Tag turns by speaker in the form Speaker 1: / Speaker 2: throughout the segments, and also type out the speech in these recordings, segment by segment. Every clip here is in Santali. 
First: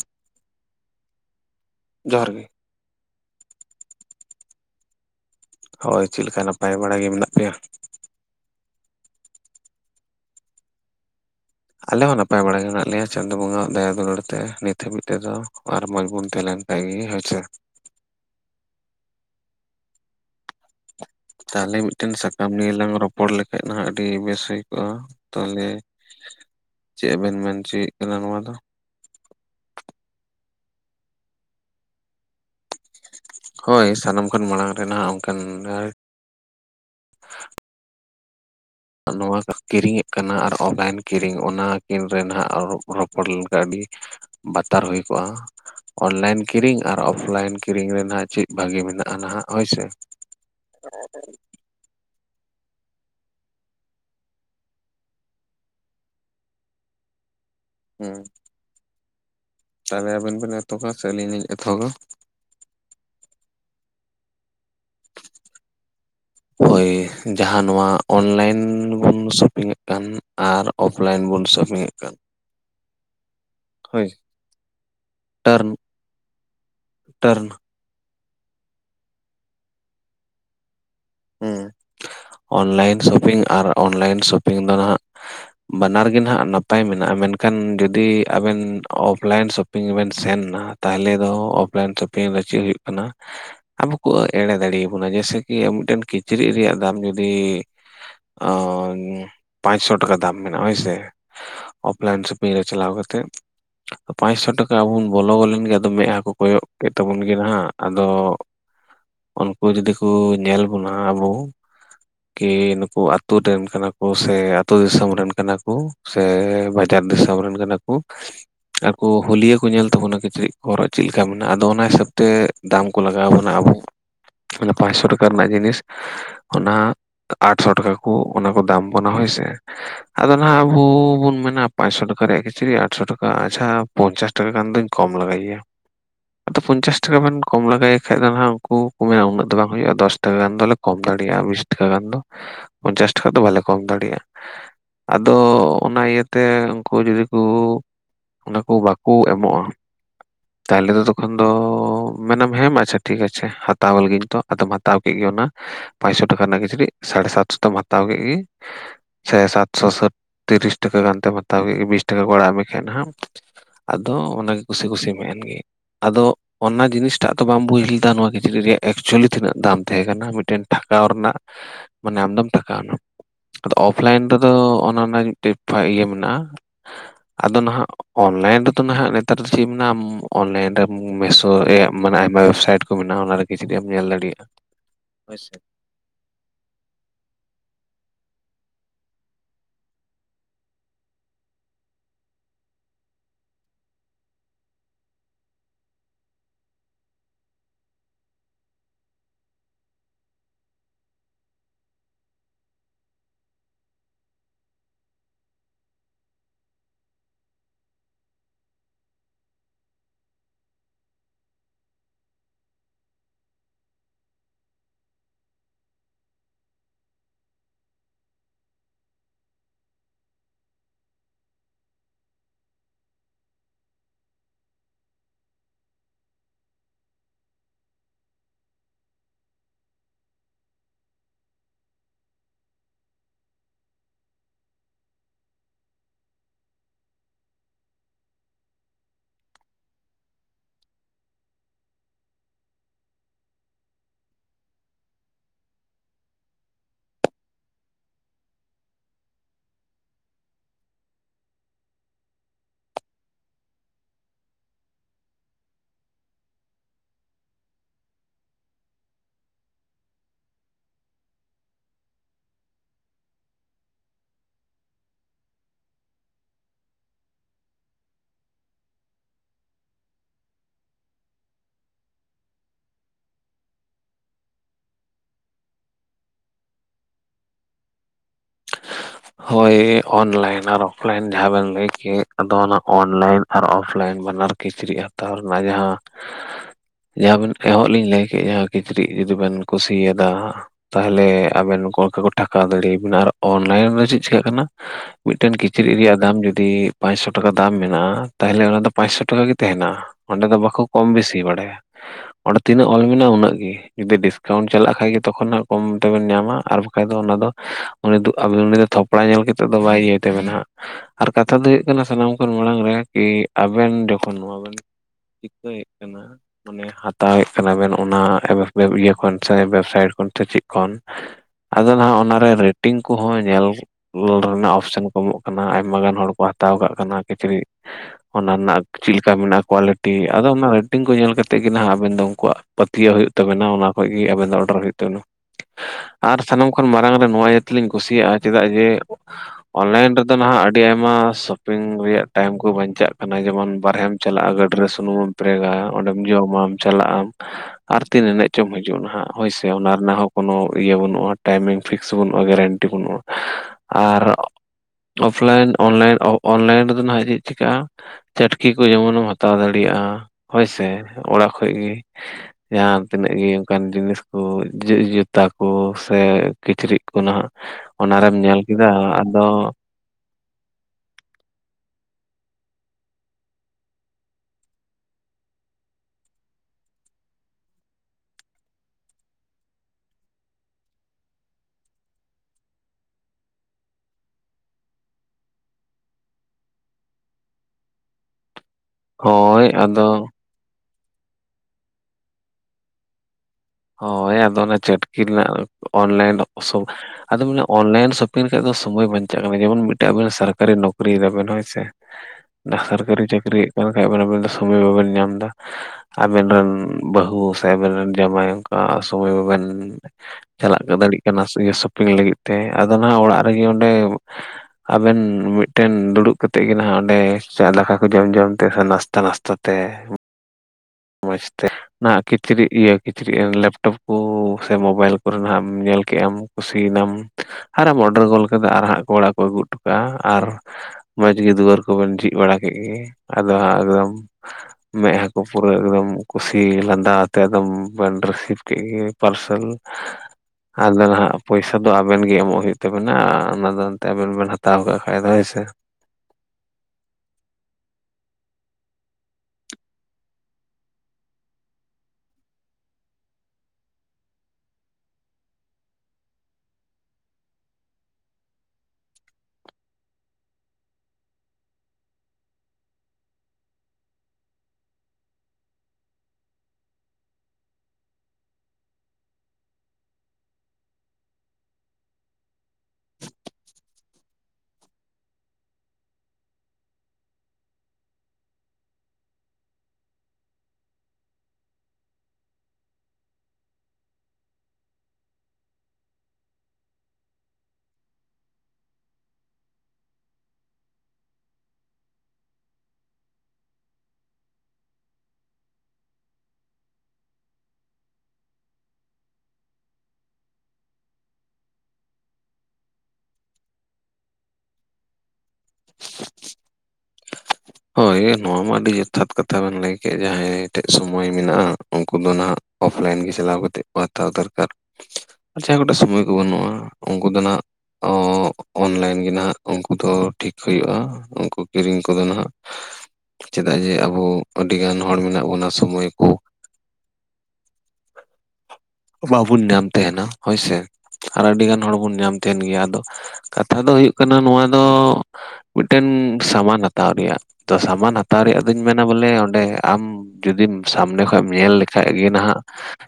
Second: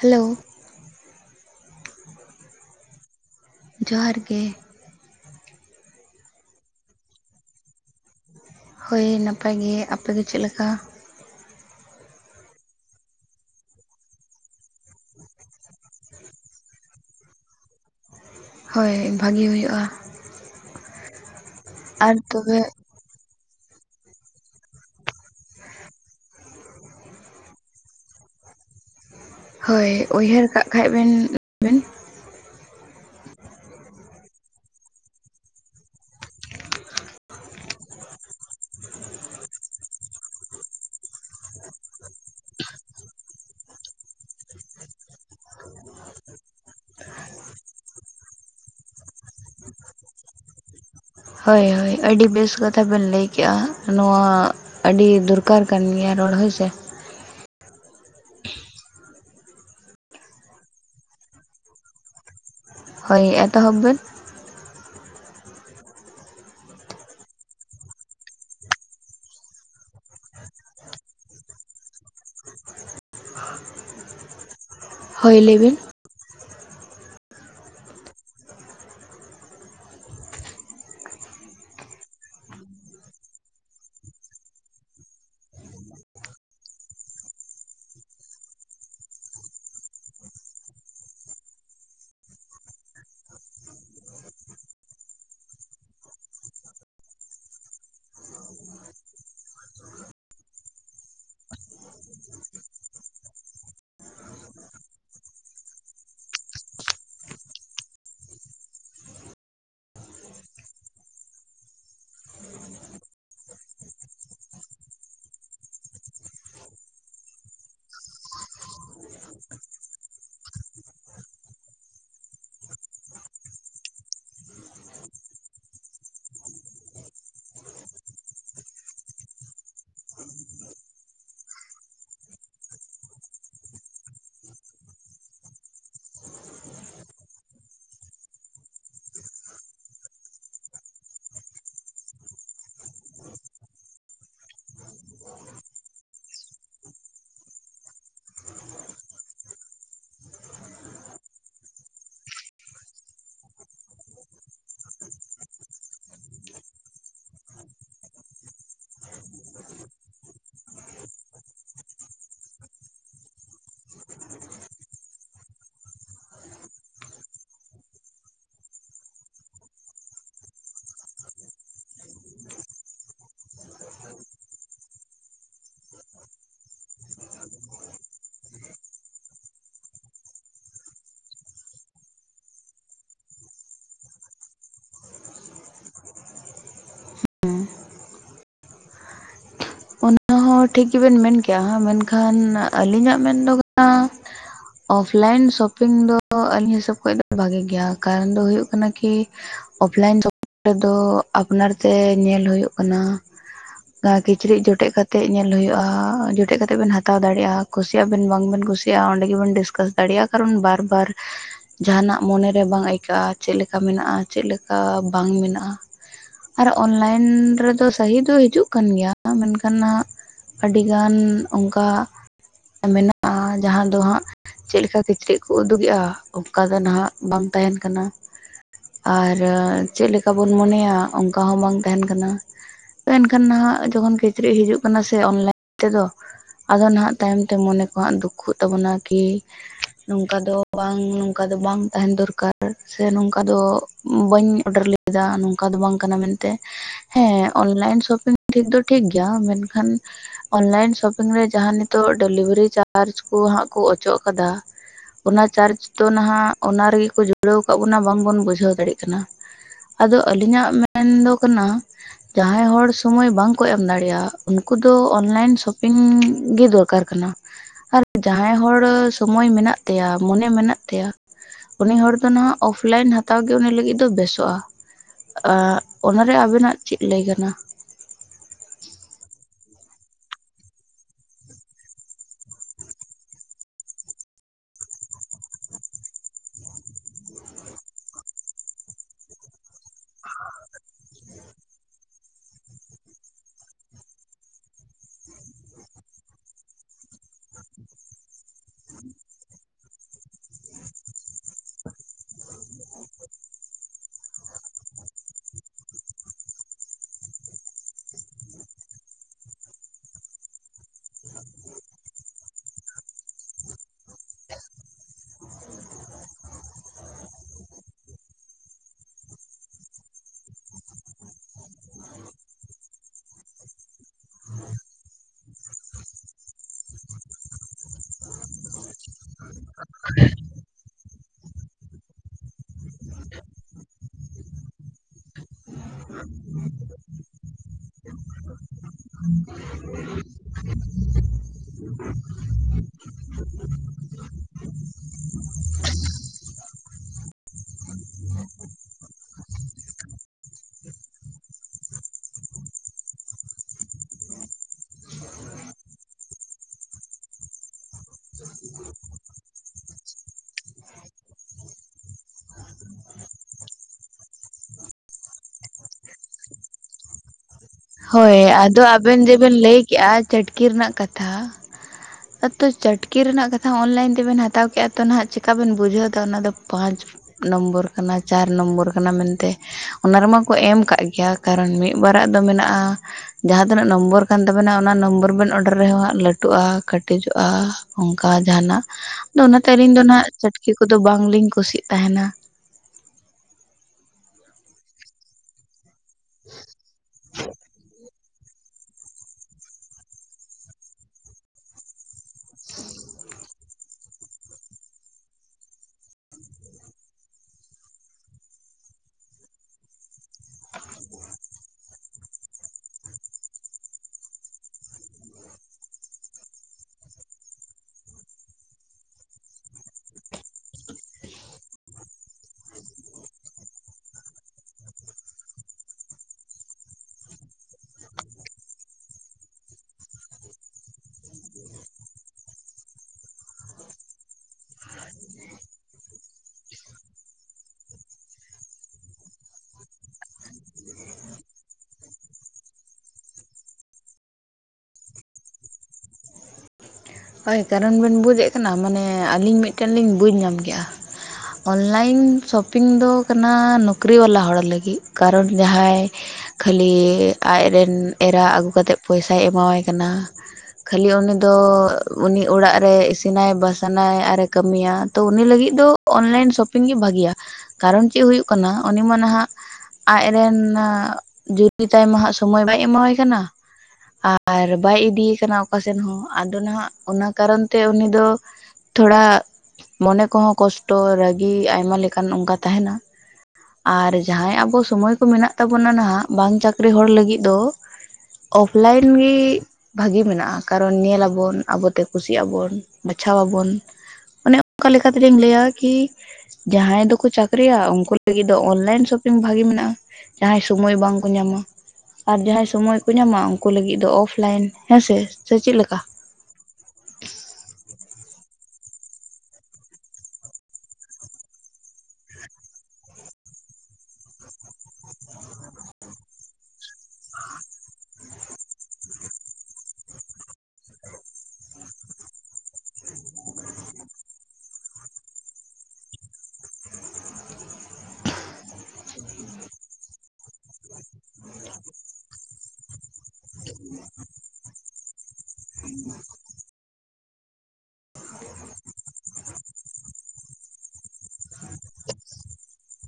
Speaker 1: ᱦᱮᱞᱳ
Speaker 2: ᱡᱚᱦᱟᱨ ᱜᱮ
Speaker 1: ᱡᱚᱦᱟᱨ ᱜᱮ
Speaker 2: ᱦᱳᱭ ᱪᱮᱫ ᱞᱮᱠᱟ ᱱᱟᱯᱟᱭ ᱵᱟᱲᱟ ᱜᱮ ᱢᱮᱱᱟᱜ ᱯᱮᱭᱟ
Speaker 1: ᱦᱳᱭ ᱱᱟᱯᱟᱭ ᱜᱮ ᱟᱯᱮ ᱫᱚ ᱪᱮᱫ ᱞᱮᱠᱟ
Speaker 2: ᱟᱞᱮ ᱦᱚᱸ ᱱᱟᱯᱟᱭ ᱵᱟᱲᱟ ᱜᱮ ᱢᱮᱱᱟᱜ ᱞᱮᱭᱟ ᱪᱟᱸᱫᱚ ᱵᱚᱸᱜᱟᱣᱟᱜ ᱫᱟᱭᱟ ᱫᱩᱞᱟᱹᱲ ᱛᱮ ᱱᱤᱛ ᱦᱟᱹᱵᱤᱡ ᱛᱮᱫᱚ ᱟᱨ ᱢᱚᱸᱡᱽ ᱵᱚᱱ ᱛᱟᱦᱮᱸ ᱞᱮᱱ [unintelligible]
Speaker 1: ᱦᱳᱭ ᱵᱷᱟᱜᱤ ᱦᱩᱭᱩᱜᱼᱟ
Speaker 2: ᱛᱟᱦᱞᱮ ᱢᱤᱫᱴᱮᱱ
Speaker 1: ᱟᱨ
Speaker 2: ᱥᱟᱛᱟᱢ
Speaker 1: ᱛᱚᱵᱮ
Speaker 2: ᱱᱤᱭᱮ ᱞᱟᱝ ᱨᱚᱯᱚᱲ ᱞᱮᱠᱷᱟᱡ ᱦᱟᱜ ᱟᱹᱰᱤ ᱵᱮᱥ ᱦᱩᱭ ᱠᱚᱜᱼᱟ ᱛᱟᱞᱦᱮ ᱪᱮᱫ ᱵᱮᱱ ᱢᱮᱱ ᱪᱚᱭᱮᱫ ᱠᱟᱱᱟ ᱱᱚᱣᱟ ᱫᱚ
Speaker 1: ᱦᱳᱭ ᱩᱭᱦᱟᱹᱨ ᱠᱟᱜ ᱠᱷᱟᱡ ᱵᱤᱱ
Speaker 2: ᱦᱳᱭ ᱥᱟᱱᱟᱢ ᱠᱷᱚᱱ ᱢᱟᱲᱟᱝ ᱨᱮ ᱱᱟᱦᱟᱜ ᱚᱱᱠᱟᱱ [inaudible] ᱱᱚᱣᱟ ᱠᱤᱨᱤᱧᱮᱫ ᱠᱟᱱᱟ ᱟᱨ ᱚᱱᱞᱟᱭᱤᱱ ᱠᱤᱨᱤᱧ ᱚᱱᱟ ᱠᱤᱱ ᱨᱮᱱᱟᱜ ᱨᱚᱯᱚᱲ ᱞᱮᱱᱠᱷᱟᱱ ᱟᱹᱰᱤ [inaudible] ᱵᱟᱛᱟᱨ ᱦᱩᱭ ᱠᱚᱜᱼᱟ ᱚᱱᱞᱟᱭᱤᱱ ᱠᱤᱨᱤᱧ ᱟᱨ ᱚᱯᱷᱞᱟᱭᱤᱱ ᱠᱤᱨᱤᱧ ᱨᱮ ᱱᱟᱜ ᱪᱮᱫ ᱵᱷᱟᱹᱜᱤ ᱢᱮᱱᱟᱜᱼᱟ ᱱᱟᱦᱟᱜ ᱦᱳᱭ ᱥᱮ [inaudible]
Speaker 1: ᱦᱳᱭ ᱦᱳᱭ ᱟᱹᱰᱤ ᱵᱮᱥ ᱠᱟᱛᱷᱟ ᱵᱮᱱ ᱞᱟᱹᱭ ᱠᱮᱫᱼᱟ ᱱᱚᱣᱟ ᱟᱹᱰᱤ ᱫᱚᱨᱠᱟᱨ ᱠᱟᱱ ᱜᱮᱭᱟ ᱨᱚᱲ ᱦᱳᱭ ᱥᱮ
Speaker 2: ᱦᱩᱸ ᱛᱟᱦᱚᱞᱮ ᱟᱵᱮᱱ ᱵᱮᱱ ᱮᱛᱚᱦᱚᱵᱟ ᱥᱮ ᱟᱹᱞᱤᱧ ᱞᱤᱧ ᱮᱛᱚᱦᱚᱵᱟ
Speaker 1: ᱦᱳᱭ ᱮᱛᱚᱦᱚᱵ ᱵᱮᱱ
Speaker 2: ᱦᱳᱭ ᱡᱟᱦᱟᱸ ᱱᱚᱣᱟ ᱚᱱᱞᱟᱭᱤᱱ ᱵᱚᱱ ᱥᱚᱯᱤᱝ ᱮᱫ ᱠᱟᱱ ᱟᱨ ᱚᱯᱷ ᱞᱟᱭᱤᱱ ᱵᱚᱱ ᱥᱚᱯᱤᱝ ᱮᱫ ᱠᱟᱱ ᱦᱳᱭ
Speaker 1: ᱦᱳᱭ ᱞᱟᱹᱭ
Speaker 2: ᱴᱱ
Speaker 1: ᱵᱤᱱ
Speaker 2: ᱴᱟᱨᱱ [unintelligible] ᱦᱮᱸ ᱚᱱᱞᱟᱭᱤᱱ ᱥᱚᱯᱤᱝ ᱟᱨ ᱚᱱᱞᱟᱭᱤᱱ ᱥᱚᱯᱤᱝ ᱫᱚ ᱱᱟᱜ ᱵᱟᱱᱟᱨ ᱜᱮ ᱱᱟᱸᱜ ᱱᱟᱯᱟᱭ ᱢᱮᱱᱟᱜᱼᱟ, ᱢᱮᱱᱠᱷᱟᱱ ᱡᱩᱫᱤ ᱟᱵᱮᱱ ᱚᱯᱷᱞᱟᱭᱤᱱ ᱥᱚᱯᱤᱝ ᱵᱮᱱ ᱥᱮᱱ ᱱᱟ, ᱛᱟᱦᱚᱞᱮ ᱫᱚ ᱚᱯᱷᱞᱟᱭᱤᱱ ᱥᱚᱯᱤᱝ ᱫᱚ ᱪᱮᱫ ᱞᱮᱠᱟᱱᱟ ᱟᱵᱚ ᱠᱚ ᱮᱲᱮ ᱫᱟᱲᱮ ᱫᱟᱬᱮᱟᱵᱚᱱᱟ, ᱡᱮᱭᱥᱮ ᱠᱤ ᱢᱤᱫᱴᱮᱱ ᱠᱤᱪᱨᱤᱪ ᱨᱮᱭᱟᱜ ᱫᱟᱢ ᱡᱩᱫᱤ ᱚ ᱯᱟᱸᱪᱥᱚ ᱴᱟᱠᱟ ᱫᱟᱢ ᱢᱮᱱᱟᱜᱼᱟ ᱦᱳᱭᱥᱮ ᱚᱯᱷᱞᱟᱭᱤᱱ ᱥᱚᱯᱤᱝ ᱨᱮ ᱪᱟᱞᱟᱣ ᱠᱟᱛᱮ ᱯᱟᱸᱪᱥᱚ ᱴᱟᱠᱟ ᱟᱵᱚ ᱵᱚᱱ ᱵᱚᱞᱚ ᱜᱚᱫ ᱞᱮᱱ ᱜᱮ ᱟᱫᱚ ᱢᱮᱫᱦᱟ ᱠᱚᱭᱚᱜ ᱠᱮᱫ ᱛᱟᱵᱚᱱ ᱜᱮ ᱱᱟᱦᱟᱸᱜ ᱟᱫᱚ ᱩᱱᱠᱩ ᱡᱩᱫᱤ ᱠᱚ ᱧᱮᱞ ᱵᱚᱱᱟ ᱟᱵᱚ ᱠᱤ ᱱᱩᱠᱩ ᱟᱛᱳ ᱨᱮᱱ ᱠᱟᱱᱟ ᱠᱚ ᱥᱮ ᱟᱹᱛᱩ ᱫᱤᱥᱚᱢ ᱨᱮᱱ ᱠᱟᱱᱟ ᱠᱚ ᱥᱮ ᱵᱟᱡᱟᱨ ᱫᱤᱥᱚᱢ ᱨᱮᱱ ᱠᱟᱱᱟ ᱠᱚ ᱟᱨ ᱠᱚ ᱦᱩᱞᱤᱭᱟᱹ ᱠᱚ ᱧᱮᱞ ᱛᱟᱵᱚᱱᱟ ᱠᱤᱪᱨᱤᱪ ᱠᱚ ᱦᱚᱨᱚᱜ ᱪᱮᱫᱞᱮᱠᱟ ᱢᱮᱱᱟᱜᱼᱟ ᱟᱫᱚ ᱚᱱᱟ ᱦᱤᱥᱟᱹᱵᱽ ᱛᱮ ᱫᱟᱢ ᱠᱚ ᱞᱟᱜᱟᱣ ᱵᱚᱱᱟ ᱟᱵᱚ ᱢᱟᱱᱮ ᱯᱟᱸᱪᱥᱚ ᱴᱟᱠᱟ ᱨᱮᱱᱟᱜ ᱡᱤᱱᱤᱥ ᱚᱱᱟ ᱟᱴᱥᱚ ᱴᱟᱠᱟ ᱠᱚ ᱚᱱᱟ ᱠᱚ ᱫᱟᱢ ᱟᱵᱚᱱᱟ ᱦᱳᱭ ᱥᱮ ᱟᱫᱚ ᱱᱟ ᱟᱵᱩ ᱵᱚᱱ ᱢᱮᱱᱟ ᱯᱟᱸᱪᱥᱚ ᱴᱟᱠᱟ ᱨᱮᱭᱟᱜ ᱠᱤᱪᱤᱨᱤᱪ ᱟᱴᱥᱚ ᱴᱟᱠᱟ ᱟᱪᱷᱟ ᱯᱚᱧᱪᱟᱥ ᱴᱟᱠᱟ ᱜᱟᱱ ᱫᱚᱧ ᱠᱚᱢ ᱞᱮᱜᱟᱭᱮᱭᱟ ᱟᱫᱚ ᱯᱚᱧᱪᱟᱥ ᱴᱟᱠᱟ ᱵᱮᱱ ᱠᱚᱢ ᱞᱮᱜᱟᱭᱮ ᱠᱷᱟᱡ ᱫᱚ ᱱᱟᱜ ᱩᱱᱠᱩ ᱠᱚ ᱢᱮᱱᱟ ᱩᱱᱟᱹᱜ ᱫᱚ ᱵᱟᱝ ᱦᱩᱭᱩᱜᱼᱟ ᱫᱚᱥ ᱜᱟᱱ ᱫᱚᱞᱮ ᱠᱚᱢ ᱫᱟᱲᱮᱭᱟᱜᱼᱟ ᱵᱤᱥ ᱴᱟᱠᱟ ᱜᱟᱱ ᱫᱚ ᱯᱚᱧᱪᱟᱥ ᱴᱟᱠᱟ ᱫᱚ ᱵᱟᱞᱮ ᱠᱚᱢ ᱫᱟᱲᱮᱭᱟᱜᱼᱟ ᱟᱫᱚ ᱚᱱᱟ ᱤᱭᱟᱹᱛᱮ ᱩᱱᱠᱩ ᱡᱩᱫᱤ ᱠᱚ ᱚᱱᱟᱠᱩ ᱵᱟᱠᱚ ᱮᱢᱚᱜᱼᱟ ᱛᱟᱦᱚᱞᱮ ᱫᱚ ᱛᱚᱠᱷᱚᱱ ᱫᱚ ᱢᱮᱱᱟᱢ ᱦᱮᱸ ᱟᱪᱪᱷᱟ ᱴᱷᱤᱠ ᱟᱪᱷᱮ ᱦᱟᱛᱣᱟ ᱜᱤᱭᱟᱹᱧ ᱛᱚ ᱟᱫᱚᱢ ᱦᱟᱛᱟᱣ ᱠᱮᱫ ᱜᱮ ᱚᱱᱟ ᱯᱟᱸᱪᱥᱚ ᱴᱟᱠᱟ ᱨᱮᱱᱟᱜ ᱠᱤᱪᱨᱤᱡ ᱥᱟᱲᱮ ᱥᱟᱛᱥᱚ ᱛᱮᱢ ᱦᱟᱛᱟᱣ ᱠᱮᱫ ᱜᱮ ᱥᱮ ᱥᱟᱛᱥᱚ ᱥᱟᱛ ᱛᱤᱨᱤᱥ ᱴᱟᱠᱟ ᱜᱟᱱᱛᱮᱢ ᱦᱟᱛᱟᱣ ᱠᱮᱫ ᱵᱤᱥ ᱴᱟᱠᱟ ᱠᱚ ᱚᱲᱟᱜ ᱢᱮᱠᱷᱟᱱ ᱟᱫᱚ ᱚᱱᱟᱜᱮ ᱠᱩᱥᱤ ᱠᱩᱥᱤ ᱢᱮᱱ ᱮᱱᱜᱮ ᱟᱫᱚ ᱚᱱᱟ ᱡᱤᱱᱤᱥ ᱴᱟᱜ ᱫᱚ ᱵᱟᱢ ᱵᱩᱡ ᱞᱮᱫᱟ ᱱᱚᱣᱟ ᱠᱤᱪᱨᱤᱡ ᱨᱮᱭᱟᱜ ᱮᱠᱪᱩᱞᱤ ᱛᱤᱱᱟᱹᱜ ᱫᱟᱢ ᱛᱟᱦᱮᱸ ᱠᱟᱱᱟ ᱢᱤᱫᱴᱮᱱ ᱴᱷᱟᱠᱟᱣ ᱨᱮᱱᱟᱜ ᱢᱟᱱᱮ ᱟᱢᱫᱚᱢ ᱛᱷᱟᱠᱟᱣᱱᱟ ᱟᱫᱚ ᱚᱯᱷᱞᱟᱭᱤᱱ ᱨᱮᱫᱚ ᱚᱱᱟ ᱨᱮᱱᱟᱜ ᱢᱤᱫᱴᱮᱡ ᱤᱭᱟᱹ ᱢᱮᱱᱟᱜᱼᱟ ᱟᱫᱚ ᱱᱟᱜ ᱚᱱᱞᱟᱭᱤᱱ ᱨᱮᱫᱚ ᱱᱟᱦᱟᱜ ᱱᱮᱛᱟᱨ ᱫᱚ ᱪᱮᱫ ᱢᱮᱱᱟᱜᱼᱟ ᱚᱱᱞᱟᱭᱤᱱ ᱨᱮ ᱢᱮᱥᱳ ᱨᱮ ᱢᱟᱱᱮ ᱟᱭᱢᱟ ᱚᱭᱮᱵᱽᱥᱟᱭᱤᱴ ᱠᱚ ᱢᱮᱱᱟᱜᱼᱟ ᱚᱱᱟ ᱨᱮᱜᱮ ᱡᱩᱫᱤ ᱮᱢ ᱧᱮᱞ ᱫᱟᱲᱮᱭᱟᱜᱼᱟ ᱟᱪᱪᱷᱟ
Speaker 1: ᱚᱱᱟ ᱴᱷᱤᱠ ᱜᱮᱵᱮᱱ ᱢᱮᱱ ᱠᱮᱜᱼᱟ ᱢᱮᱱᱠᱷᱟᱱ ᱟᱹᱞᱤᱧᱟᱜ ᱢᱮᱱ ᱫᱚ ᱚᱸᱻ ᱚᱯᱷᱞᱟᱭᱤᱱ ᱥᱚᱯᱤᱝ ᱫᱚ ᱟᱹᱞᱤᱧ ᱦᱤᱥᱟᱹᱵᱽ ᱠᱷᱚᱱ ᱫᱚ ᱵᱷᱟᱜᱤ ᱜᱮᱭᱟ ᱠᱟᱨᱚᱱ ᱫᱚ ᱦᱳᱭᱳᱜ ᱠᱟᱱᱟ ᱠᱤ ᱚᱯᱞᱟᱭᱤᱱ ᱥᱚᱯᱤᱝ ᱨᱮᱫᱚ ᱟᱯᱱᱟᱨ ᱛᱮ ᱧᱮᱞ ᱦᱩᱭᱩᱜ ᱠᱟᱱᱟ ᱠᱟ ᱠᱤᱪᱨᱤᱡ ᱡᱚᱴᱮᱜ ᱠᱟᱛᱮᱜ ᱧᱮᱞ ᱦᱩᱭᱩᱜᱼᱟ ᱡᱚᱴᱮᱜ ᱠᱟᱛᱮᱜ ᱵᱮᱱ ᱦᱟᱛᱟᱣ ᱫᱟᱲᱮᱜᱼᱟ᱾ ᱠᱩᱥᱤᱭᱟᱜᱼᱟ ᱵᱮᱱ ᱵᱟᱝᱵᱤᱱ ᱠᱩᱥᱤᱭᱟᱜᱼᱟ ᱚᱸᱰᱮ ᱜᱮᱵᱤᱱ ᱰᱤᱥᱠᱟᱥ ᱫᱟᱲᱮᱜᱼᱟ ᱠᱟᱨᱚᱱ ᱵᱟᱨ ᱵᱟᱨ ᱡᱟᱦᱟᱱᱟᱜ ᱢᱚᱱᱮᱨᱮ ᱵᱟᱝ ᱟᱹᱭᱠᱟᱹᱜᱼᱟ ᱪᱮᱫ ᱞᱮᱠᱟ ᱢᱮᱱᱟᱜᱼᱟ ᱪᱮᱫ ᱞᱮᱠᱟ ᱵᱟᱝ ᱢᱮᱱᱟᱜᱼᱟ ᱟᱨ ᱚᱱᱞᱟᱭᱤᱱ ᱨᱮᱫᱚ ᱥᱟᱹᱦᱤ ᱫᱚ ᱦᱤᱡᱩᱜ ᱠᱟᱱ ᱜᱮᱭᱟ ᱢᱮᱱᱠᱷᱟᱱ ᱟᱹᱰᱤᱜᱟᱱ ᱚᱱᱠᱟ ᱢᱮᱱᱟᱜᱼᱟ ᱡᱟᱦᱟᱸ ᱫᱚ ᱦᱟᱸᱜ ᱪᱮᱫ ᱞᱮᱠᱟ ᱠᱤᱪᱨᱤᱪ ᱠᱚ ᱩᱫᱩᱜ ᱮᱜᱼᱟ ᱚᱱᱠᱟ ᱜᱮ ᱱᱟᱦᱟᱜ ᱫᱟᱢ ᱛᱟᱦᱮᱱ ᱠᱟᱱᱟ ᱟᱨ ᱪᱮᱫ ᱞᱮᱠᱟ ᱵᱚᱱ ᱢᱚᱱᱮᱭᱟ ᱚᱱᱠᱟ ᱦᱚᱸ ᱵᱟᱝ ᱛᱟᱦᱮᱱ ᱠᱟᱱᱟ ᱮᱱᱠᱷᱟᱱ ᱱᱟᱦᱟᱜ ᱡᱚᱠᱷᱚᱱ ᱠᱤᱪᱨᱤᱡ ᱦᱤᱡᱩᱜ ᱠᱟᱱᱟ ᱥᱮ ᱚᱱᱞᱟᱭᱤᱱ ᱛᱮᱫᱚ ᱟᱫᱚ ᱱᱟᱦᱟᱜ ᱛᱟᱭᱚᱢ ᱛᱮ ᱢᱚᱱᱮ ᱠᱚᱜ ᱫᱩᱠᱷᱚᱜ ᱛᱟᱵᱚᱱᱟ ᱠᱤ ᱱᱚᱝᱠᱟ ᱫᱚ ᱵᱟᱝ ᱱᱚᱝᱠᱟ ᱫᱚ ᱵᱟᱝ ᱛᱟᱦᱮᱱ ᱫᱚᱨᱠᱟᱨ ᱥᱮ ᱱᱚᱝᱠᱟ ᱫᱚ ᱵᱟᱹᱧ ᱚᱰᱟᱨ ᱞᱮᱫᱟ ᱱᱚᱝᱠᱟ ᱫᱚ ᱵᱟᱝ ᱠᱟᱱᱟ ᱢᱮᱱᱛᱮ ᱦᱮᱸ ᱚᱱᱞᱟᱭᱤᱱ ᱥᱚᱯᱤᱝ ᱴᱷᱤᱠ ᱫᱚ ᱴᱷᱤᱠ ᱜᱮᱭᱟ ᱢᱮᱱᱠᱷᱟᱱ ᱚᱱᱞᱟᱭᱤᱱ ᱥᱚᱯᱤᱝ ᱨᱮ ᱡᱟᱸᱦᱟ ᱱᱤᱛᱚᱜ ᱰᱮᱞᱤᱵᱷᱟᱨᱤ ᱪᱟᱨᱡ ᱠᱚ ᱦᱟᱸᱜ ᱠᱚ ᱚᱪᱚᱜ ᱠᱟᱫᱟ᱾ ᱚᱱᱟ ᱪᱟᱨᱡ ᱫᱚ ᱱᱟᱦᱟᱜ ᱚᱱᱟ ᱨᱮᱜᱮ ᱠᱚ ᱡᱩᱲᱟᱹᱣ ᱠᱟᱫ ᱵᱚᱱᱟ ᱵᱟᱝᱵᱩᱱ ᱵᱩᱡᱷᱟᱹᱣ ᱫᱟᱲᱮᱜ ᱠᱟᱱᱟ᱾ ᱟᱫᱚ ᱟᱹᱞᱤᱧᱟᱜ ᱢᱮᱱ ᱫᱚ ᱠᱟᱱᱟ ᱡᱟᱦᱟᱸᱭ ᱦᱚᱲ ᱥᱩᱢᱚᱭ ᱵᱟᱝᱠᱚ ᱮᱢ ᱫᱟᱲᱮᱭᱟᱜ ᱩᱱᱠᱩ ᱫᱚ ᱚᱱᱞᱟᱭᱤᱱ ᱥᱚᱯᱤᱝ ᱜᱮ ᱫᱚᱨᱠᱟᱨ᱾ ᱠᱟᱱᱟ ᱟᱨ ᱡᱟᱦᱟᱸᱭ ᱦᱚᱲ ᱥᱚᱢᱚᱭ ᱢᱮᱱᱟᱜ ᱛᱟᱭᱟ ᱢᱚᱱᱮ ᱢᱮᱱᱟᱜ ᱛᱟᱭᱟ ᱩᱱᱤ ᱦᱚᱲ ᱫᱚ ᱱᱟᱦᱟᱜ ᱚᱯᱷ ᱞᱟᱭᱤᱱ ᱦᱟᱛᱟᱣ ᱜᱮ ᱩᱱᱤ ᱞᱟᱹᱜᱤᱫ ᱫᱚ ᱵᱮᱥᱚᱜᱼᱟ᱾ ᱟᱸ ᱚᱱᱟᱨᱮ ᱟᱵᱤᱱᱟᱜ ᱪᱮᱫ ᱞᱟᱹᱭ ᱠᱟᱱᱟ? [inaudible]
Speaker 2: ᱦᱳᱭ ᱚᱱᱞᱟᱭᱤᱱ ᱟᱨ ᱚᱯᱷ ᱞᱟᱭᱤᱱ ᱡᱟᱦᱟᱸ ᱵᱮᱱ ᱞᱟᱹᱭ ᱠᱮᱫ ᱟᱫᱚ ᱚᱱᱟ ᱚᱱᱞᱟᱭᱤᱱ ᱟᱨ ᱚᱯᱷ ᱞᱟᱭᱤᱱ ᱵᱟᱱᱟᱨ ᱠᱤᱪᱨᱤᱜ ᱦᱟᱛᱟᱣ ᱨᱮᱱᱟᱜ ᱡᱟᱦᱟᱸ
Speaker 1: [inaudible]
Speaker 2: ᱡᱟᱦᱟᱸ ᱵᱮᱱ ᱮᱦᱚᱵ ᱞᱤᱧ ᱞᱟᱹᱭ ᱠᱮᱜᱼᱟ ᱠᱤᱪᱨᱤᱡ ᱡᱩᱫᱤ ᱵᱮᱱ ᱠᱩᱥᱤᱭᱟᱫᱟ? ᱛᱟᱦᱮᱞᱮ ᱟᱵᱮᱱ ᱠᱚ ᱚᱝᱠᱟ ᱠᱚ ᱴᱷᱟᱠᱟᱣ ᱫᱟᱲᱮᱭ ᱟᱵᱮᱱᱟ ᱟᱨ ᱚᱱᱞᱟᱭᱤᱱ ᱨᱮ ᱪᱮᱜ ᱪᱤᱠᱟᱹᱜ ᱠᱟᱱᱟ ᱢᱤᱜᱴᱮᱱ ᱠᱤᱪᱨᱤᱜ ᱨᱮᱭᱟᱜ ᱫᱟᱢ ᱡᱩᱚᱫᱤ ᱯᱟᱸᱪᱥᱚ ᱴᱟᱠᱟ ᱫᱟᱢ ᱢᱮᱱᱟᱜᱼᱟ ᱛᱟᱦᱚᱞᱮ ᱚᱱᱟ ᱫᱚ ᱯᱟᱸᱪᱥᱚ ᱴᱟᱠᱟ ᱜᱮ ᱛᱟᱦᱮᱱᱟ᱾ ᱚᱸᱰᱮ ᱫᱚ ᱵᱟᱠᱚ ᱠᱚᱢ ᱵᱮᱥᱤ ᱵᱟᱲᱟᱭᱟ, ᱚᱸᱰᱮ ᱛᱤᱱᱟᱹᱜ ᱚᱞ ᱢᱮᱱᱟᱜᱼᱟ ᱩᱱᱟᱹᱜ ᱜᱤ᱾ ᱡᱩᱚᱫᱤ ᱰᱤᱥᱠᱟᱣᱩᱱᱴ ᱪᱟᱞᱟᱜ ᱠᱷᱟᱱ ᱜᱮ ᱛᱚᱠᱷᱚᱱ ᱱᱟᱦᱟᱜ ᱠᱚᱢ ᱛᱮᱵᱮᱱ ᱧᱟᱢᱟ ᱟᱨ ᱵᱟᱠᱷᱟᱡ ᱫᱚ ᱚᱱᱟ ᱫᱚ ᱩᱱᱤ ᱫᱚ ᱟᱵ ᱩᱱᱤᱫ ᱫᱚ ᱛᱷᱚᱯᱲᱟ ᱧᱮᱞ ᱠᱟᱛᱮᱜ ᱫᱚ ᱵᱟᱭ ᱤᱭᱟᱹᱭ ᱛᱟᱵᱮᱱᱟ ᱦᱟᱸᱜ ᱟᱨ ᱠᱟᱛᱷᱟ ᱫᱚ ᱦᱩᱭᱩᱜ ᱠᱟᱱᱟ ᱥᱟᱱᱟᱢ ᱠᱷᱚᱱ ᱢᱟᱲᱟᱝ ᱨᱮ ᱠᱤ ᱟᱵᱮᱱ ᱡᱚᱠᱷᱚᱱ ᱱᱚᱣᱟ ᱵᱮᱱ ᱪᱤᱠᱟᱹᱭᱮᱫ ᱠᱟᱱᱟ? ᱚᱱᱮ ᱦᱟᱛᱟᱣᱮᱜ ᱠᱟᱱᱟ ᱵᱮᱱ ᱚᱱᱟ ᱤᱭᱟᱹ ᱠᱷᱚᱱ ᱥᱮ ᱭᱮᱵᱥᱟᱭᱤᱴ ᱠᱷᱚᱱ ᱥᱮ ᱪᱮᱜ ᱠᱷᱚᱱ ᱟᱫᱚ ᱱᱟᱦᱟᱜ ᱚᱱᱟᱨᱮ ᱨᱮᱴᱤᱝ ᱠᱚᱦᱚᱸ ᱧᱮᱞ ᱨᱩᱣᱟᱹᱲ ᱨᱮᱱᱟᱜ ᱚᱯᱥᱮᱱ ᱠᱚ ᱮᱢᱚᱜ ᱠᱟᱱᱟ᱾ ᱟᱭᱢᱟ ᱜᱟᱱ ᱦᱚᱲ ᱠᱚ ᱦᱟᱛᱟᱣ ᱠᱟᱜ ᱠᱟᱱᱟ ᱠᱤᱪᱨᱤᱤᱡ᱾ ᱚᱱᱟ ᱨᱮᱱᱟᱜ ᱪᱮᱫ ᱞᱮᱠᱟ ᱢᱮᱱᱟᱜᱼᱟ᱾ ᱠᱳᱣᱟᱞᱤᱴᱤ ᱟᱫᱚ ᱚᱱᱟ ᱨᱮᱴᱤᱝ ᱠᱚ ᱧᱮᱞ ᱠᱟᱛᱮᱫ ᱜᱮ ᱦᱟᱜ ᱟᱵᱮᱱ ᱫᱚ ᱩᱱᱠᱩᱣᱟᱜ ᱯᱟᱹᱛᱭᱟᱹᱣ ᱦᱩᱭᱩᱜ ᱛᱟᱵᱮᱱᱟ ᱚᱱᱟ ᱠᱷᱚᱱ ᱜᱮ ᱟᱵᱮᱱ ᱫᱚ ᱚᱰᱟᱨ ᱦᱩᱭᱩᱜ ᱛᱟᱵᱮᱱᱟ᱾ ᱟᱨ ᱥᱟᱱᱟᱢ ᱠᱷᱚᱱ ᱢᱟᱨᱟᱝ ᱨᱮ ᱱᱚᱣᱟᱤᱭᱟᱹ ᱞᱤᱧ ᱠᱩᱥᱤᱭᱟᱜᱼᱟ ᱪᱮᱫᱟᱜ ᱡᱮ ᱚᱱᱞᱟᱭᱤᱱ ᱨᱮᱫᱚ ᱱᱟᱦᱟᱜ ᱟᱹᱰᱤ ᱟᱭᱢᱟ ᱥᱚᱯᱤᱝ ᱨᱮᱭᱟᱜ ᱴᱟᱭᱤᱢ ᱠᱚ ᱵᱟᱧᱪᱟᱜ ᱠᱟᱱᱟ ᱡᱮᱢᱚᱱ ᱵᱟᱨᱦᱮᱢ ᱪᱟᱞᱟᱜᱼᱟ ᱜᱟᱹᱰ ᱨᱮ ᱥᱩᱱᱩᱢᱮᱢ ᱯᱨᱮᱜᱟ ᱚᱸᱰᱮᱢ ᱡᱚᱢᱟᱢ ᱪᱟᱞᱟᱜ ᱟᱢ᱾ ᱟᱨ ᱛᱤᱱ ᱮᱱᱮᱡ ᱪᱚᱢ ᱦᱤᱡᱩᱜ ᱱᱟᱦᱟᱜ ᱦᱳᱭᱥᱮ ᱚᱱᱟ ᱨᱮᱱᱟᱜ ᱦᱚᱸ ᱠᱳᱱᱳ ᱤᱭᱟᱹ ᱵᱟᱹᱱᱩᱜᱼᱟ ᱴᱟᱭᱢᱤᱝ ᱯᱷᱤᱠᱥ ᱦᱚᱸ ᱵᱟᱹᱱᱩᱜ᱾ ᱱᱚᱣᱟ ᱜᱮᱨᱮᱱᱴᱤ ᱵᱟᱹᱱᱩᱜᱼᱟ᱾ ᱟᱨ ᱚᱯᱷᱞᱟᱭᱤᱱ ᱚᱱᱞᱟᱭᱤᱱ ᱚᱱᱞᱟᱭᱤᱱ ᱨᱮᱫᱚ ᱱᱟᱦᱟᱜ ᱪᱮᱫᱜ ᱪᱤᱠᱟᱹᱜᱼᱟ ᱪᱟᱹᱴᱠᱤ ᱠᱚ ᱡᱮᱢᱚᱱᱢ ᱦᱟᱛᱟᱣ ᱫᱟᱲᱮᱭᱟᱜᱼᱟ ᱦᱳᱭᱥᱮ ᱚᱲᱟᱜ ᱠᱷᱚᱡ ᱜᱮ᱾ ᱡᱟᱦᱟᱸ ᱛᱤᱱᱟᱹᱜ ᱜᱮ ᱚᱱᱠᱟᱱ ᱡᱤᱱᱤᱥ ᱠᱚ ᱡᱩᱛᱟᱹ ᱠᱚ ᱥᱮ ᱠᱤᱪᱨᱤᱡ ᱠᱚ ᱱᱟᱦᱟᱜ ᱚᱱᱟᱨᱮᱢ
Speaker 1: ᱦᱳᱭ
Speaker 2: ᱧᱮᱞ
Speaker 1: ᱟᱫᱚ
Speaker 2: ᱠᱮᱫᱟ
Speaker 1: ᱟᱵᱮᱱ
Speaker 2: ᱟᱫᱚ
Speaker 1: ᱡᱮᱵᱮᱱ ᱞᱟᱹᱭ ᱠᱮᱜᱼᱟ ᱪᱟᱹᱴᱠᱤ ᱨᱮᱱᱟᱜ ᱠᱟᱛᱷᱟ ᱟᱛᱚ ᱪᱟᱹᱴᱠᱤ ᱨᱮᱱᱟᱜ ᱠᱟᱛᱷᱟ ᱚᱱᱞᱟᱭᱤᱱ ᱛᱮᱵᱮᱱ ᱦᱟᱛᱟᱣ ᱠᱮᱜᱼᱟ ᱛᱚ ᱱᱟᱦᱟᱜ ᱪᱮᱠᱟ ᱵᱮᱱ ᱵᱩᱡᱷᱟᱹᱣᱫᱟ ᱚᱱᱟ ᱫᱚ ᱯᱟᱸᱪ ᱱᱚᱢᱵᱚᱨ ᱠᱟᱱᱟ ᱪᱟᱨ ᱱᱚᱢᱵᱚᱨ ᱠᱟᱱᱟ ᱢᱮᱱᱛᱮ ᱚᱱᱟ ᱨᱮᱢᱟ ᱠᱚ ᱮᱢ ᱠᱟᱜ ᱜᱮᱭᱟ ᱠᱟᱨᱚᱱ ᱢᱤᱜᱵᱟᱨᱟᱜ ᱫᱚ ᱢᱮᱱᱟᱜᱼᱟ ᱡᱟᱦᱟᱸ ᱛᱤᱱᱟᱹᱜ ᱱᱚᱢᱵᱚᱨ ᱠᱟᱱ ᱛᱟᱵᱮᱱᱟ ᱚᱱᱟ ᱱᱚᱢᱵᱚᱨ ᱵᱮᱱ ᱚᱰᱟᱨ ᱨᱮᱦᱚᱸ ᱦᱟᱸᱜ ᱞᱟᱹᱴᱩᱜᱼᱟ, ᱠᱟᱴᱮᱡᱚᱜᱼᱟ᱾ ᱚᱱᱠᱟ ᱡᱟᱦᱱᱟᱜ ᱟᱫᱚ
Speaker 2: ᱦᱳᱭ
Speaker 1: ᱚᱱᱟᱛᱮ ᱟᱹᱞᱤᱧ
Speaker 2: ᱟᱫᱚ
Speaker 1: ᱫᱚ ᱱᱟᱜ ᱪᱟᱹᱴᱠᱤ ᱠᱚᱫᱚ ᱵᱟᱝᱞᱤᱧ ᱠᱩᱥᱤᱜ ᱛᱟᱦᱮᱱᱟ
Speaker 2: ᱦᱳᱭ ᱟᱫᱚ ᱚᱱᱟ ᱪᱟᱹᱴᱠᱤ ᱨᱮᱱᱟᱜ ᱚᱱᱞᱟᱭᱤᱱ ᱟᱫᱚ ᱢᱟᱱ ᱚᱱᱞᱟᱭᱤᱱ ᱥᱚᱯᱤ ᱯᱮᱱ ᱠᱷᱟᱡ ᱫᱚ ᱥᱚᱢᱚᱭ ᱵᱟᱧᱪᱟᱜ ᱠᱟᱱᱟ ᱡᱮᱢᱚᱱ ᱢᱤᱫᱴᱮᱜ ᱟᱵᱮᱱ ᱥᱟᱨᱠᱟᱨᱤ ᱱᱚᱠᱨᱤᱭ ᱫᱟᱵᱮᱱ ᱦᱳᱭ ᱥᱮ᱾ ᱰᱟᱠᱟᱨᱠᱟᱹᱨᱤ ᱪᱟᱹᱠᱨᱤᱭᱮᱜ ᱠᱟᱱ ᱠᱷᱟᱡ ᱟᱵᱮᱱ ᱫᱚ ᱥᱚᱢᱚᱭ ᱵᱟᱵᱮᱱ ᱧᱟᱢ ᱫᱟ᱾ ᱟᱵᱮᱱ ᱨᱮᱱ ᱵᱟᱹᱦᱩ ᱥᱮ ᱟᱵᱮᱱ ᱨᱮᱱ ᱡᱟᱢᱟᱭ ᱚᱝᱠᱟ ᱥᱚᱢᱚᱭ ᱵᱟᱵᱮᱱ ᱪᱟᱞᱟᱜ ᱠᱚ ᱫᱟᱲᱮᱜ ᱠᱟᱱᱟ ᱤᱭᱟᱹ ᱥᱚᱯᱤᱝ ᱞᱟᱹᱜᱤᱜ ᱛᱮ ᱟᱫᱚ ᱱᱟᱦᱟᱜ ᱚᱲᱟᱜ ᱨᱮᱜᱮ ᱚᱸᱰᱮ ᱟᱵᱮᱱ ᱢᱤᱫᱴᱮᱱ ᱫᱩᱲᱩᱵ ᱠᱟᱛᱮᱜ ᱜᱮ ᱱᱟᱦᱟᱜ ᱚᱸᱰᱮ ᱥᱮ ᱫᱟᱠᱟ ᱠᱚ ᱡᱚᱢ ᱡᱚᱢ ᱛᱮ ᱥᱮ ᱱᱟᱥᱛᱟ ᱱᱟᱥᱛᱟ ᱛᱮ ᱢᱚᱡᱽ ᱛᱮ ᱱᱟ ᱠᱤᱪᱨᱤᱡ ᱤᱭᱟᱹ ᱠᱤᱪᱨᱤᱡ ᱞᱮᱯᱴᱚᱯ ᱠᱚ ᱥᱮ ᱢᱳᱵᱟᱭᱤᱞ ᱠᱚᱨᱮ ᱱᱟᱦᱟᱜ ᱮᱢ ᱧᱮᱞ ᱠᱮᱜᱼᱟᱢ ᱠᱩᱥᱤᱭᱱᱟᱢ ᱟᱨᱮᱢ ᱚᱰᱟᱨ ᱜᱚᱫ ᱠᱮᱫᱟ ᱟᱨ ᱦᱟᱸᱜ ᱚᱲᱟᱜ ᱠᱚ ᱟᱹᱜᱩ ᱦᱚᱴᱚ ᱠᱟᱜᱼᱟ᱾ ᱟᱨ ᱢᱚᱸᱡᱽᱜᱤ ᱫᱩᱣᱟᱹᱨ ᱠᱚᱵᱮᱱ ᱡᱷᱤᱡ ᱵᱟᱲᱟ ᱠᱮᱫ ᱜᱮ ᱟᱫᱚ ᱦᱟᱸᱜ ᱮᱠᱫᱚᱢ ᱢᱮᱫᱦᱟ ᱯᱩᱨᱟᱹ ᱮᱠᱫᱚᱢ ᱠᱩᱥᱤ ᱞᱟᱸᱫᱟ ᱟᱛᱮ ᱮᱠᱫᱚᱢ ᱵᱮᱱ ᱨᱤᱥᱤᱵᱷ ᱠᱮᱫ ᱜᱮ ᱯᱟᱨᱥᱮᱞ ᱟᱫᱚ ᱱᱟᱦᱟᱜ ᱯᱚᱭᱥᱟ ᱫᱚ ᱟᱵᱮᱱ ᱜᱮ ᱮᱢᱚᱜ ᱦᱩᱭᱩᱜ ᱛᱟᱵᱮᱱᱟ ᱚᱱᱟᱫᱚ ᱮᱱᱛᱮ ᱟᱵᱮᱱ ᱵᱮᱱ ᱦᱟᱛᱟᱣ ᱠᱟᱜ ᱠᱷᱟᱭ ᱫᱚ ᱦᱳᱭ ᱥᱮ᱾
Speaker 1: ᱦᱳᱭ ᱠᱟᱨᱚᱱ ᱵᱮᱱ ᱵᱩᱡᱮᱫ ᱠᱟᱱᱟ ᱢᱟᱱᱮ ᱟᱹᱞᱤᱧ ᱢᱤᱫᱴᱮᱱ ᱞᱤᱧ ᱵᱩᱡᱽ ᱧᱟᱢ ᱠᱮᱫᱼᱟ᱾ ᱚᱱᱞᱟᱭᱤᱱ ᱥᱚᱯᱤᱝ ᱫᱚ ᱠᱟᱱᱟ ᱱᱚᱠᱨᱤ ᱵᱟᱞᱟ ᱦᱚᱲ ᱞᱟᱹᱜᱤᱫ ᱠᱟᱨᱚᱱ ᱡᱟᱦᱟᱸᱭ ᱠᱷᱟᱹᱞᱤ ᱟᱡᱨᱮᱱ ᱮᱨᱟ ᱟᱹᱜᱩ ᱠᱟᱛᱮᱫ ᱯᱚᱭᱥᱟᱭ ᱮᱢᱟᱣᱟᱭ ᱠᱟᱱᱟ᱾ ᱠᱷᱟᱞᱤ ᱩᱱᱤ ᱫᱚ ᱩᱱᱤ ᱚᱲᱟᱜ ᱨᱮ ᱤᱥᱤᱱᱟᱭ ᱵᱟᱥᱟᱱᱟᱭ ᱟᱨᱮ ᱠᱢᱤᱭᱟ ᱛᱚ ᱩᱱᱤ ᱞᱟᱹᱜᱤᱫᱟᱜ ᱫᱚ ᱚᱱᱞᱟᱭᱤᱱ ᱥᱚᱯᱤ ᱦᱟᱯᱤᱱ ᱜᱮ ᱵᱷᱟᱹᱜᱤᱭᱟ ᱠᱟᱨᱚᱱ ᱪᱮᱫ ᱦᱩᱭᱩᱜ ᱠᱟᱱᱟ ᱩᱱᱤ ᱢᱟ ᱱᱟᱦᱟᱜ ᱟᱡᱨᱮᱱ ᱡᱩᱨᱤ ᱛᱟᱭᱢᱟ ᱦᱟᱸᱜ ᱥᱚᱢᱚᱭ ᱵᱟᱭ ᱮᱢᱟᱣᱟᱭ ᱠᱟᱱᱟ᱾ ᱟᱨ ᱵᱟᱭ ᱤᱫᱤᱭᱮ ᱠᱟᱱᱟ ᱚᱠᱟᱥᱮᱫ ᱦᱚᱸ ᱟᱫᱚ ᱱᱟᱦᱟᱜ ᱚᱱᱟ ᱠᱟᱨᱚᱱ ᱛᱮ ᱩᱱᱤ ᱫᱚ ᱛᱷᱚᱲᱟ ᱢᱚᱱᱮ ᱠᱚᱦᱚᱸ ᱠᱚᱥᱴᱚ ᱨᱟᱹᱜᱤ ᱟᱭᱢᱟ ᱞᱮᱠᱟᱱ ᱚᱱᱠᱟ ᱛᱟᱦᱮᱱᱟ᱾ ᱟᱨ ᱡᱟᱦᱟᱸᱭ ᱟᱵᱚ ᱥᱚᱢᱚᱭ ᱠᱚ ᱢᱮᱱᱟᱜ ᱛᱟᱵᱚᱱᱟ ᱱᱟᱦᱟᱜ ᱵᱟᱝ ᱪᱟᱹᱠᱨᱤ ᱦᱚᱲ ᱞᱟᱹᱜᱤᱫ ᱫᱚ ᱚᱯᱷᱞᱟᱭᱤᱱ ᱜᱮᱤ ᱵᱷᱟᱜᱤ ᱢᱮᱱᱟᱜᱼᱟ ᱠᱟᱨᱚᱱ ᱧᱮᱞᱟᱵᱚᱱ ᱟᱵᱚ ᱠᱩᱥᱤᱭᱟᱜ-ᱟ ᱵᱚᱱ ᱵᱟᱪᱷᱟᱣᱣᱟᱵᱚᱱ ᱚᱱᱮ ᱚᱱᱠᱟ ᱞᱮᱠᱟᱛᱮᱧ ᱞᱟᱹᱭᱟ ᱠᱤ ᱡᱟᱦᱟᱸᱭ ᱫᱚᱠᱚ ᱪᱟᱹᱠᱨᱤᱭᱟ ᱩᱱᱠᱩ ᱞᱟᱹᱜᱤᱫ ᱫᱚ ᱚᱱᱞᱟᱭᱤᱱ ᱥᱚᱯᱤᱝ ᱵᱷᱟᱜᱤ ᱢᱮᱱᱟᱜᱼᱟ᱾ ᱡᱟᱦᱟᱸᱭ ᱥᱳᱢᱳᱭ ᱵᱟᱝᱠᱚ ᱧᱟᱢᱟ ᱟᱨ ᱡᱟᱦᱟᱸᱭ ᱥᱳᱢᱳᱭ ᱠᱚ ᱧᱟᱢᱟ ᱩᱱᱠᱩ ᱞᱟᱹᱜᱤᱫ ᱫᱚ ᱚᱯᱷ ᱞᱟᱭᱤᱱ ᱦᱮᱸᱥᱮ ᱥᱮ ᱪᱮᱫ ᱞᱮᱠᱟ? [inaudible]
Speaker 2: ᱦᱳᱭ ᱱᱚᱣᱟ ᱢᱟ ᱟᱹᱰᱤ ᱡ ᱡᱚᱛᱷᱟᱛ ᱠᱟᱛᱷᱟ ᱵᱮᱱ ᱞᱟᱹᱭ ᱠᱮᱫ ᱡᱟᱦᱟᱸᱭ ᱴᱮᱱ ᱥᱚᱢᱚᱭ ᱢᱮᱱᱟᱜᱼᱟ ᱩᱱᱠᱩ ᱫᱚ ᱱᱟᱦᱟᱜ ᱚᱯᱷᱞᱟᱭᱤᱱ ᱜᱮ ᱪᱟᱞᱟᱣ ᱠᱟᱛᱮᱜ ᱦᱟᱛᱟᱣ ᱫᱚᱨᱠᱟᱨ ᱡᱟᱦᱟᱸᱭ ᱠᱚᱴᱮᱡᱷ ᱥᱚᱢᱚᱭ ᱠᱚ ᱵᱟᱹᱱᱩᱜᱼᱟ ᱩᱱᱠᱩ ᱫᱚ ᱱᱟᱦᱟᱜ ᱚ ᱚᱱᱞᱟᱭᱤᱱ ᱜᱮ ᱱᱟᱦᱟᱜᱽ ᱩᱱᱠᱩ ᱫᱚ ᱴᱷᱤᱠ ᱦᱩᱭᱩᱜᱼᱟ᱾ ᱩᱱᱠᱩ ᱠᱤᱨᱤᱧ ᱠᱚᱫᱚ ᱱᱟᱦᱟᱜᱽ ᱪᱮᱫᱟᱜ ᱡᱮ ᱟᱵᱚ ᱟᱹᱰᱤᱜᱟᱱ ᱦᱚᱲ ᱢᱮᱱᱟᱜ ᱵᱚᱱᱟ ᱥᱚᱢᱚᱭ ᱠᱚ
Speaker 1: [inaudible]
Speaker 2: ᱵᱟᱵᱚᱱ ᱧᱟᱢ ᱛᱟᱦᱮᱱᱟ ᱦᱳᱭᱥᱮ ᱟᱨ ᱟᱹᱰᱤ ᱜᱟᱱ ᱦᱚᱲ ᱵᱚᱱ ᱧᱟᱢ ᱛᱟᱦᱮᱱ ᱜᱮᱭᱟ ᱟᱫᱚ ᱠᱟᱛᱷᱟ ᱫᱚ ᱦᱩᱭᱩᱜ ᱠᱟᱱᱟ ᱱᱚᱣᱟ ᱫᱚ ᱢᱤᱫᱴᱮᱱ ᱥᱟᱢᱟᱱ ᱦᱟᱛᱟᱣ ᱨᱮᱭᱟᱜ ᱛᱚ ᱥᱟᱢᱟᱱ ᱦᱟᱛᱟᱣ ᱨᱮᱭᱟᱜ ᱫᱩᱧ ᱢᱮᱱᱟ ᱵᱚᱞᱮ ᱚᱸᱰᱮ ᱟᱢ ᱡᱩᱫᱤᱢ ᱥᱟᱢᱱᱮ ᱠᱷᱚᱡ ᱮᱢ ᱧᱮᱞ ᱞᱮᱠᱷᱟᱡ ᱜᱮ ᱱᱟᱦᱱᱟᱜ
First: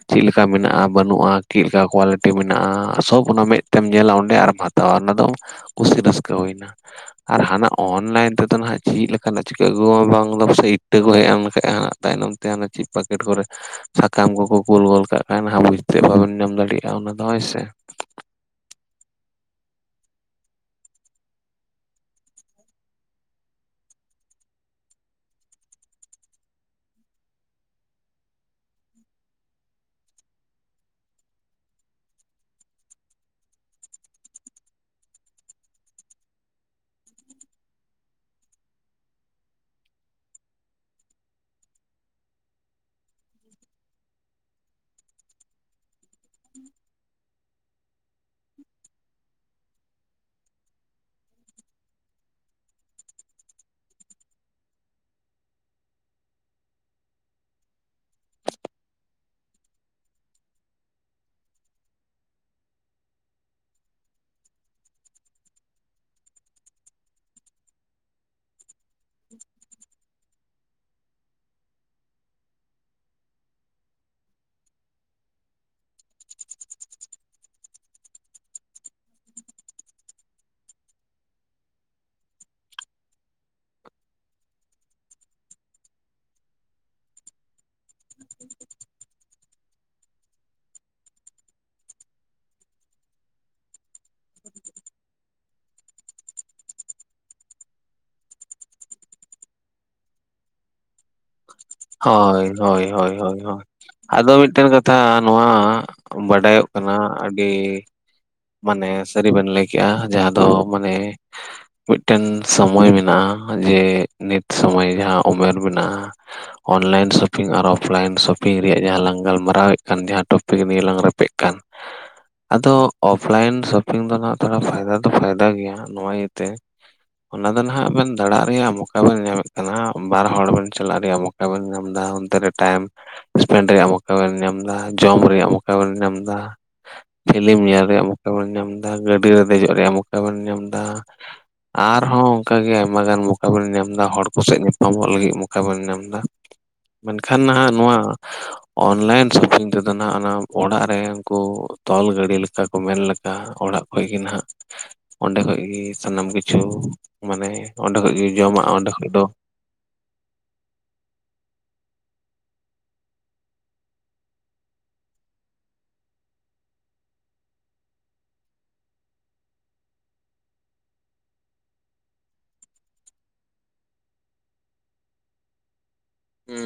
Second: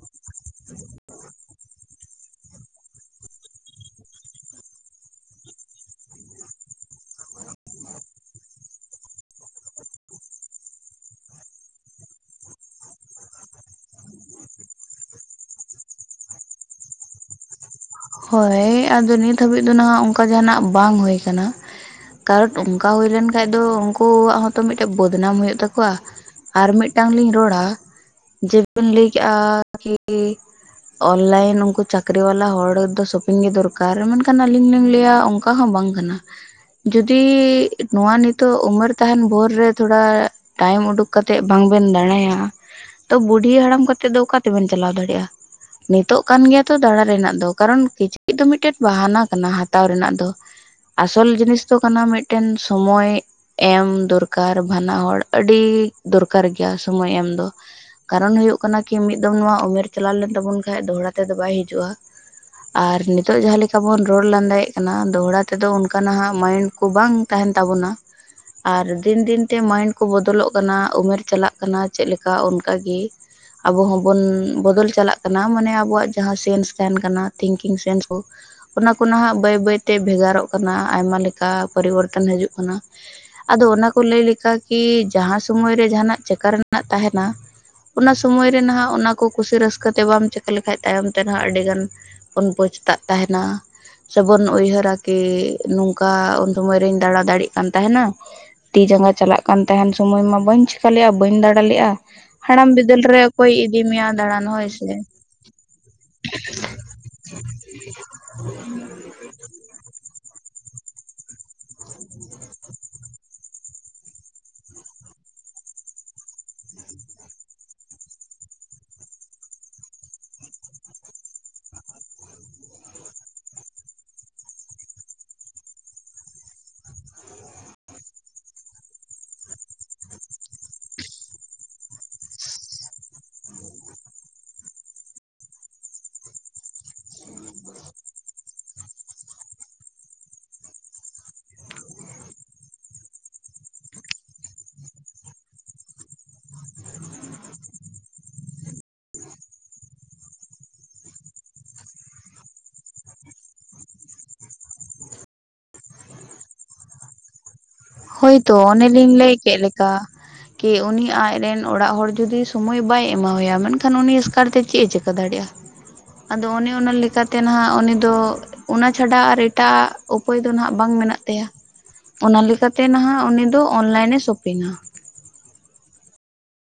Speaker 2: ᱪᱮᱫᱮᱠᱟ ᱢᱮᱱᱟᱜᱼᱟ ᱵᱟᱹᱱᱩᱜᱼᱟ ᱪᱮᱫᱞᱮᱠᱟ ᱠᱳᱣᱟᱞᱤᱴᱤ ᱢᱮᱱᱟᱜᱼᱟ ᱥᱚᱵ ᱚᱱᱟ ᱢᱮᱫᱛᱮᱢ ᱧᱮᱞᱟ ᱚᱸᱰᱮ ᱟᱨᱢ ᱦᱟᱛᱟ ᱛᱚ ᱚᱱᱟ ᱫᱚ ᱠᱩᱥᱤ ᱨᱟᱹᱥᱠᱟᱹ ᱦᱩᱭᱱᱟ ᱟᱨ ᱦᱟᱱᱟ ᱚᱱᱞᱟᱭᱤᱱ ᱛᱮᱫᱚ ᱱᱟᱦᱟᱜ ᱪᱮᱫ ᱞᱮᱠᱟ᱾ ᱵᱟᱟᱱ ᱪᱤᱠᱟᱹ ᱟᱹ ᱜᱩᱣᱟ ᱵᱟᱝᱞ ᱥᱮ ᱤᱴᱟᱹ ᱠᱚ ᱦᱮᱡᱱᱠᱷᱷᱟᱡ ᱦᱟᱱᱟ ᱛᱟᱭᱱᱚᱢ ᱛᱮ ᱪᱮᱫ ᱯᱮᱠᱮᱴ ᱠᱚᱨᱮ ᱥᱟᱠᱟᱢ ᱠᱚᱠᱚ ᱠᱳᱞ ᱜᱚᱫ ᱠᱟᱜ ᱠᱷᱟᱱ ᱚᱱᱟ ᱵᱩᱡᱛᱮ ᱵᱟᱵᱮᱱ ᱧᱟᱢ ᱫᱟᱲᱮᱭᱟᱜᱼᱟ ᱚᱱᱟ ᱫᱚ ᱦᱳᱭ ᱥᱮ
Speaker 1: ᱦᱳᱭ ᱟᱫᱚ ᱱᱤᱛ ᱦᱟᱹᱵᱤᱡ ᱫᱚ ᱱᱟᱦᱟᱜ ᱚᱱᱠᱟ ᱡᱟᱦᱱᱟᱜ ᱵᱟᱝ ᱦᱳᱭ ᱟᱠᱟᱱᱟ᱾ ᱠᱟᱨᱚᱴ ᱚᱱᱠᱟ ᱦᱩᱭ ᱞᱮᱱᱠᱷᱟᱱᱡ ᱫᱚ ᱩᱱᱠᱩᱣᱟᱜ ᱦᱚᱸᱛᱚ ᱢᱤᱫᱴᱮᱡ ᱵᱚᱫᱱᱟᱢ ᱦᱩᱭᱩᱜ ᱛᱟᱠᱚᱣᱟ᱾ ᱟᱨ ᱢᱤᱫᱴᱟᱝ ᱞᱤᱧ ᱨᱚᱲᱟ ᱡᱮᱵᱤᱱ ᱞᱟᱹᱭ ᱠᱮᱫᱮᱜᱼᱟ ᱠᱤ ᱚᱱᱞᱟᱭᱤᱱ ᱩᱱᱠᱩ ᱪᱟᱹᱠᱨᱤ ᱵᱟᱞᱟ ᱦᱚᱲ ᱛᱚ, ᱥᱚᱯᱤᱝ ᱜᱮ ᱫᱚᱨᱠᱟᱨ ᱢᱮᱱᱠᱷᱟᱱ ᱟᱹᱞᱤᱧ ᱞᱤᱧ ᱞᱟᱹᱭᱟ ᱚᱱᱠᱟ ᱦᱚᱸ ᱵᱟᱝ ᱠᱟᱱᱟ᱾ ᱡᱩᱫᱤ ᱱᱚᱣᱟ ᱱᱤᱛᱚᱜ ᱩᱢᱟᱹᱨ ᱛᱟᱦᱮᱱ ᱵᱷᱳᱨ ᱨᱮ ᱛᱷᱚᱲᱟ ᱴᱟᱭᱤᱢ ᱩᱰᱩᱠ ᱠᱟᱛᱮᱜ ᱵᱟᱝ ᱵᱮᱱ ᱫᱟᱬᱟᱭᱟ᱾ ᱛᱚ ᱵᱩᱰᱷᱤ ᱦᱟᱲᱟᱢ ᱠᱟᱛᱮᱜ ᱫᱚ ᱚᱠᱟ ᱛᱮᱵᱮᱱ ᱪᱟᱞᱟᱣ ᱫᱟᱲᱮᱭᱟᱜᱼᱟ᱾ ᱱᱤᱛᱚᱜ ᱠᱟᱱ ᱜᱮᱭᱟ ᱛᱚ ᱫᱟᱬᱟ ᱨᱮᱱᱟᱜ ᱫᱚ ᱠᱟᱨᱚᱱ ᱠᱤᱪᱨᱤᱪ ᱫᱚ ᱢᱤᱫᱴᱮᱱ ᱵᱟᱦᱟᱱᱟ ᱠᱟᱱᱟ ᱦᱟᱛᱟᱣ ᱨᱮᱱᱟᱜ ᱫᱚ ᱟᱥᱚᱞ ᱡᱤᱱᱤᱥ ᱫᱚ ᱠᱟᱱᱟ ᱢᱤᱫᱴᱮᱱ ᱥᱚᱢᱚᱭ ᱮᱢ ᱫᱚᱨᱠᱟᱨ ᱵᱟᱱᱟ ᱦᱚᱲ ᱟᱹᱰᱤ ᱫᱚᱨᱠᱟᱨ ᱜᱮᱭᱟ ᱥᱚᱢᱚᱭ ᱮᱢ ᱫᱚ ᱠᱟᱨᱚᱱ ᱦᱩᱭᱩᱜ ᱠᱟᱱᱟ ᱠᱤ ᱢᱤᱫ ᱫᱚᱢ ᱱᱚᱣᱟ ᱩᱢᱮᱨ ᱪᱟᱞᱟᱣ ᱞᱮᱱ ᱛᱟᱵᱩᱱ ᱠᱷᱟᱱ ᱫᱚᱦᱲᱟ ᱛᱮᱫᱚ ᱵᱟᱭ ᱦᱤᱡᱩᱜᱼᱟ᱾ ᱟᱨ ᱱᱤᱛᱚᱜ ᱡᱟᱦᱟᱸ ᱞᱮᱠᱟ ᱵᱩᱱ ᱨᱚᱲ ᱞᱟᱸᱫᱟᱭᱮᱫ ᱠᱟᱱᱟ ᱫᱚᱦᱲᱟ ᱛᱮᱫᱚ ᱚᱱᱠᱟᱱᱟᱜ ᱦᱟᱜ ᱢᱟᱭᱤᱱᱰ ᱠᱚ ᱵᱟᱝ ᱛᱟᱦᱮᱱ ᱛᱟᱵᱚᱱᱟ ᱟᱨ ᱫᱤᱱ ᱫᱤᱱᱛᱮ ᱢᱟᱭᱤᱱᱰ ᱠᱚ ᱵᱚᱫᱚᱞᱚᱜ ᱠᱟᱱᱟ ᱩᱢᱮᱨ ᱪᱟᱞᱟᱜ ᱠᱟᱱᱟ ᱪᱮᱫᱮ ᱞᱮᱠᱟ ᱚᱱᱠᱟᱜᱮ ᱟᱵᱚ ᱦᱚᱸᱵᱚᱱ ᱵᱚᱫᱚᱞ ᱪᱟᱞᱟᱜ ᱠᱟᱱᱟ ᱢᱟᱱᱮ ᱟᱵᱚᱣᱟᱜ ᱡᱟᱦᱟᱸ ᱥᱮᱱᱥ ᱛᱟᱦᱮᱱ ᱠᱟᱱᱟ᱾ ᱛᱷᱤᱝᱠᱤᱝ ᱥᱮᱱᱥ ᱠᱚ ᱚᱱᱟ ᱠᱚ ᱱᱟᱦᱟᱜ ᱵᱟᱹᱭ ᱵᱟᱹᱭᱛᱮ ᱵᱷᱮᱜᱟᱨᱚᱜ ᱠᱟᱱᱟ ᱟᱭᱢᱟ ᱞᱮᱠᱟ ᱯᱚᱨᱤᱵᱚᱨᱛᱚᱱ ᱦᱟᱡᱩᱜ ᱠᱟᱱᱟ᱾ ᱟᱫᱚ ᱚᱱᱟ ᱠᱚ ᱞᱟᱹᱭ ᱞᱮᱠᱟ ᱠᱤ ᱡᱟᱦᱟᱸ ᱥᱚᱢᱚᱭ ᱨᱮ ᱡᱟᱦᱟᱸᱱᱟᱜ ᱪᱮᱠᱟ ᱨᱮᱱᱟᱜ ᱛᱟᱦᱮᱱᱟ᱾ ᱚᱱᱟ ᱥᱚᱢᱚᱭ ᱨᱮ ᱱᱟᱦᱟᱜ ᱚᱱᱟ ᱠᱚ ᱠᱩᱥᱤ ᱨᱟᱹᱥᱠᱟᱹ ᱛᱮ ᱵᱟᱢ ᱪᱤᱠᱟᱹ ᱞᱮᱠᱷᱟᱡ ᱛᱟᱭᱚᱢ ᱛᱮ ᱱᱟᱦᱟᱜ ᱟᱹᱰᱤᱜᱟᱱ ᱩᱱ ᱯᱚᱡᱛᱟᱜ ᱛᱟᱦᱮᱱᱟ᱾ ᱥᱮᱵᱚᱱ ᱩᱭᱦᱟᱹᱨᱟ ᱠᱤ ᱱᱚᱝᱠᱟ ᱩᱱ ᱥᱚᱢᱚᱭ ᱨᱤᱧ ᱫᱟᱬᱟ ᱫᱟᱲᱮᱭᱟᱜ ᱠᱟᱱ ᱛᱦᱮᱱᱟ᱾ ᱛᱤ ᱡᱟᱸᱜᱟ ᱪᱟᱞᱟᱜ ᱠᱟᱱ ᱛᱟᱦᱮᱱ ᱥᱚᱢᱚᱭ ᱢᱟ ᱵᱟᱹᱧ ᱪᱮᱠᱟ ᱞᱮᱜᱼᱟ ᱵᱟᱹᱧ ᱞᱮᱜᱼᱟ
Speaker 2: ᱦᱳᱭ
Speaker 1: ᱦᱟᱲᱟᱢ
Speaker 2: ᱦᱳᱭ
Speaker 1: ᱵᱤᱫᱟᱹᱞ
Speaker 2: ᱦᱳᱭ
Speaker 1: ᱨᱮ
Speaker 2: ᱦᱳᱭ
Speaker 1: ᱚᱠᱚᱭ
Speaker 2: ᱦᱳᱭ
Speaker 1: ᱤᱫᱤ ᱢᱮᱭᱟ
Speaker 2: ᱟᱫᱚ
Speaker 1: ᱫᱟᱬᱟᱱ ᱦᱳᱭ
Speaker 2: ᱢᱤᱫᱴᱟᱹᱝ
Speaker 1: ᱥᱮ
Speaker 2: ᱠᱟᱛᱷᱟ ᱱᱚᱣᱟ ᱵᱟᱰᱟᱭᱚᱜ ᱠᱟᱱᱟ ᱟᱹᱰᱤ ᱢᱟᱱᱮ ᱥᱟᱹᱨᱤ ᱵᱮᱱ ᱞᱟᱹᱭ ᱠᱮᱜᱼᱟ ᱡᱟᱦᱟᱸ ᱫᱚ ᱢᱟᱱᱮ ᱢᱤᱫᱴᱮᱱ ᱥᱚᱢᱚᱭ ᱢᱮᱱᱟᱜᱼᱟ ᱡᱮ ᱱᱤᱛ ᱥᱚᱢᱚᱭ ᱡᱟᱦᱟᱸ ᱩᱢᱮᱨ ᱢᱮᱱᱟᱜᱼᱟ ᱚᱱᱞᱟᱭᱤᱱ ᱥᱚᱯᱤᱝ ᱟᱨ ᱚᱯᱷᱞᱟᱭᱤᱱ ᱥᱚᱯᱤᱝ ᱨᱮᱭᱟᱜ ᱡᱟᱦᱟᱸ ᱞᱟᱝ ᱜᱟᱞᱢᱟᱨᱟᱣᱮᱫ ᱠᱟᱱ ᱡᱟᱦᱟᱸ ᱴᱚᱯᱤᱠ ᱛᱮᱜᱮ ᱱᱤᱭᱟᱹ ᱞᱟᱝ ᱨᱮᱯᱮᱜ ᱠᱟᱱ ᱟᱫᱚ ᱚᱯᱷ ᱞᱟᱭᱤᱱ ᱥᱚᱯᱤᱝ ᱫᱚ ᱱᱟᱦᱟᱜ ᱛᱷᱚᱲᱟ ᱯᱷᱟᱭᱫᱟ ᱫᱚ ᱯᱷᱟᱭᱫᱟ ᱜᱮᱭᱟ ᱱᱚᱣᱟ ᱤᱭᱟᱹᱛᱮ ᱚᱱᱟ ᱫᱚ ᱱᱟᱦᱟᱜ ᱵᱮᱱ ᱫᱟᱲᱟᱜ ᱨᱮᱭᱟᱜ ᱢᱚᱠᱟ ᱵᱮᱱ ᱧᱟᱢᱮᱫ ᱠᱟᱱᱟ ᱵᱟᱨ ᱦᱚᱲ ᱵᱮᱱ ᱪᱟᱞᱟᱜ ᱨᱮᱭᱟᱜ ᱢᱚᱠᱟ ᱢᱚᱠᱟ ᱵᱮᱱ ᱧᱟᱢᱫᱟ ᱚᱱᱛᱮ ᱨᱮ ᱴᱟᱭᱤᱢ ᱥᱯᱮᱱᱰ ᱨᱮᱭᱟᱜ ᱢᱚᱠᱟᱵᱮᱱ ᱧᱟᱢᱫᱟ, ᱡᱚᱢ ᱨᱮᱭᱟᱜ ᱢᱚᱠᱟᱵᱮᱱ ᱧᱟᱢᱫᱟ ᱯᱷᱤᱞᱤᱢ ᱧᱮᱞ ᱨᱮᱭᱟᱜ ᱢᱚᱠᱟ ᱵᱮᱱ ᱧᱟᱢᱫᱟ ᱜᱟᱹᱰᱤ ᱨᱮ ᱫᱮᱡᱚᱜ ᱨᱮᱭᱟᱜ ᱢᱚᱠᱟ ᱵᱮᱱ ᱧᱟᱢᱫᱟ ᱟᱨᱦᱚᱸ ᱚᱝᱠᱟᱜᱮ ᱟᱭᱢᱟ ᱜᱟᱱ ᱢᱚᱠᱟ ᱵᱮᱱ ᱧᱟᱢᱫᱟ ᱦᱚᱲ ᱠᱚᱥᱮᱫ ᱧᱟᱯᱟᱢᱚᱜ ᱞᱟᱹᱜᱤᱫ ᱢᱚᱠᱟ ᱵᱮᱱ ᱧᱟᱢᱫᱟ ᱢᱮᱱᱠᱷᱟᱱ ᱱᱟᱦᱟᱜ ᱱᱚᱣᱟ ᱚᱱᱞᱟᱭᱤᱱ ᱥᱚᱯᱤᱝ ᱛᱮᱫᱚ ᱱᱟᱜ ᱚᱱᱟ ᱚᱲᱟᱜ ᱨᱮ ᱩᱱᱠᱩ ᱛᱚᱞ ᱜᱟᱹᱬᱤ ᱞᱮᱠᱟ ᱚᱠᱟ ᱠᱚ ᱢᱮᱱ ᱞᱮᱠᱟ ᱚᱲᱟᱜ ᱠᱷᱚᱱ ᱜᱮ ᱱᱟᱦᱟᱜ ᱚᱸᱰᱮ ᱠᱷᱚᱡ ᱜᱮ ᱥᱟᱱᱟᱢ ᱠᱤᱪᱷᱩ ᱢᱟᱱᱮ ᱚᱸᱰᱮ ᱠᱷᱚᱡ ᱜᱮ
Speaker 1: ᱦᱳᱭᱛᱳ
Speaker 2: ᱡᱚᱢᱟᱜ
Speaker 1: ᱚᱱᱮ
Speaker 2: ᱚᱸᱰᱮ ᱠᱷᱚᱡ
Speaker 1: ᱞᱤᱧ
Speaker 2: ᱫᱚ
Speaker 1: ᱞᱟᱹᱭ ᱠᱮᱫ ᱞᱮᱠᱟ ᱠᱤ ᱩᱱᱤ ᱟᱡᱨᱮᱱ ᱚᱲᱟᱜ ᱦᱚᱲ ᱡᱩᱫᱤ ᱥᱳᱢᱚᱭ ᱵᱟᱭ ᱮᱢᱟᱣ ᱭᱟ ᱢᱮᱱᱠᱷᱟᱱ ᱩᱱᱤ ᱮᱥᱠᱟᱨ ᱛᱮ ᱪᱮᱫ ᱮ ᱪᱤᱠᱟᱹ ᱫᱟᱲᱮᱭᱟᱜᱼᱟ ᱟᱫᱚ ᱚᱱᱮ ᱚᱱᱟ ᱞᱮᱠᱟᱛᱮ ᱱᱟᱦᱟᱜ ᱩᱱᱤ ᱫᱚ ᱚᱱᱟ ᱪᱷᱟᱰᱟ ᱟᱨ ᱮᱴᱟᱜ-ᱟ ᱩᱯᱟᱹᱭ ᱫᱚ ᱱᱟᱜ ᱵᱟᱝ ᱢᱮᱱᱟᱜ ᱛᱟᱭᱟ ᱚᱱᱟ ᱞᱮᱠᱟᱛᱮ ᱛᱮ ᱱᱟᱦᱟᱜ ᱩᱱᱤ ᱫᱚ ᱚᱱᱞᱟᱭᱤᱱ ᱮ ᱥᱚᱯᱤᱝᱟ
Speaker 2: ᱦᱩᱸ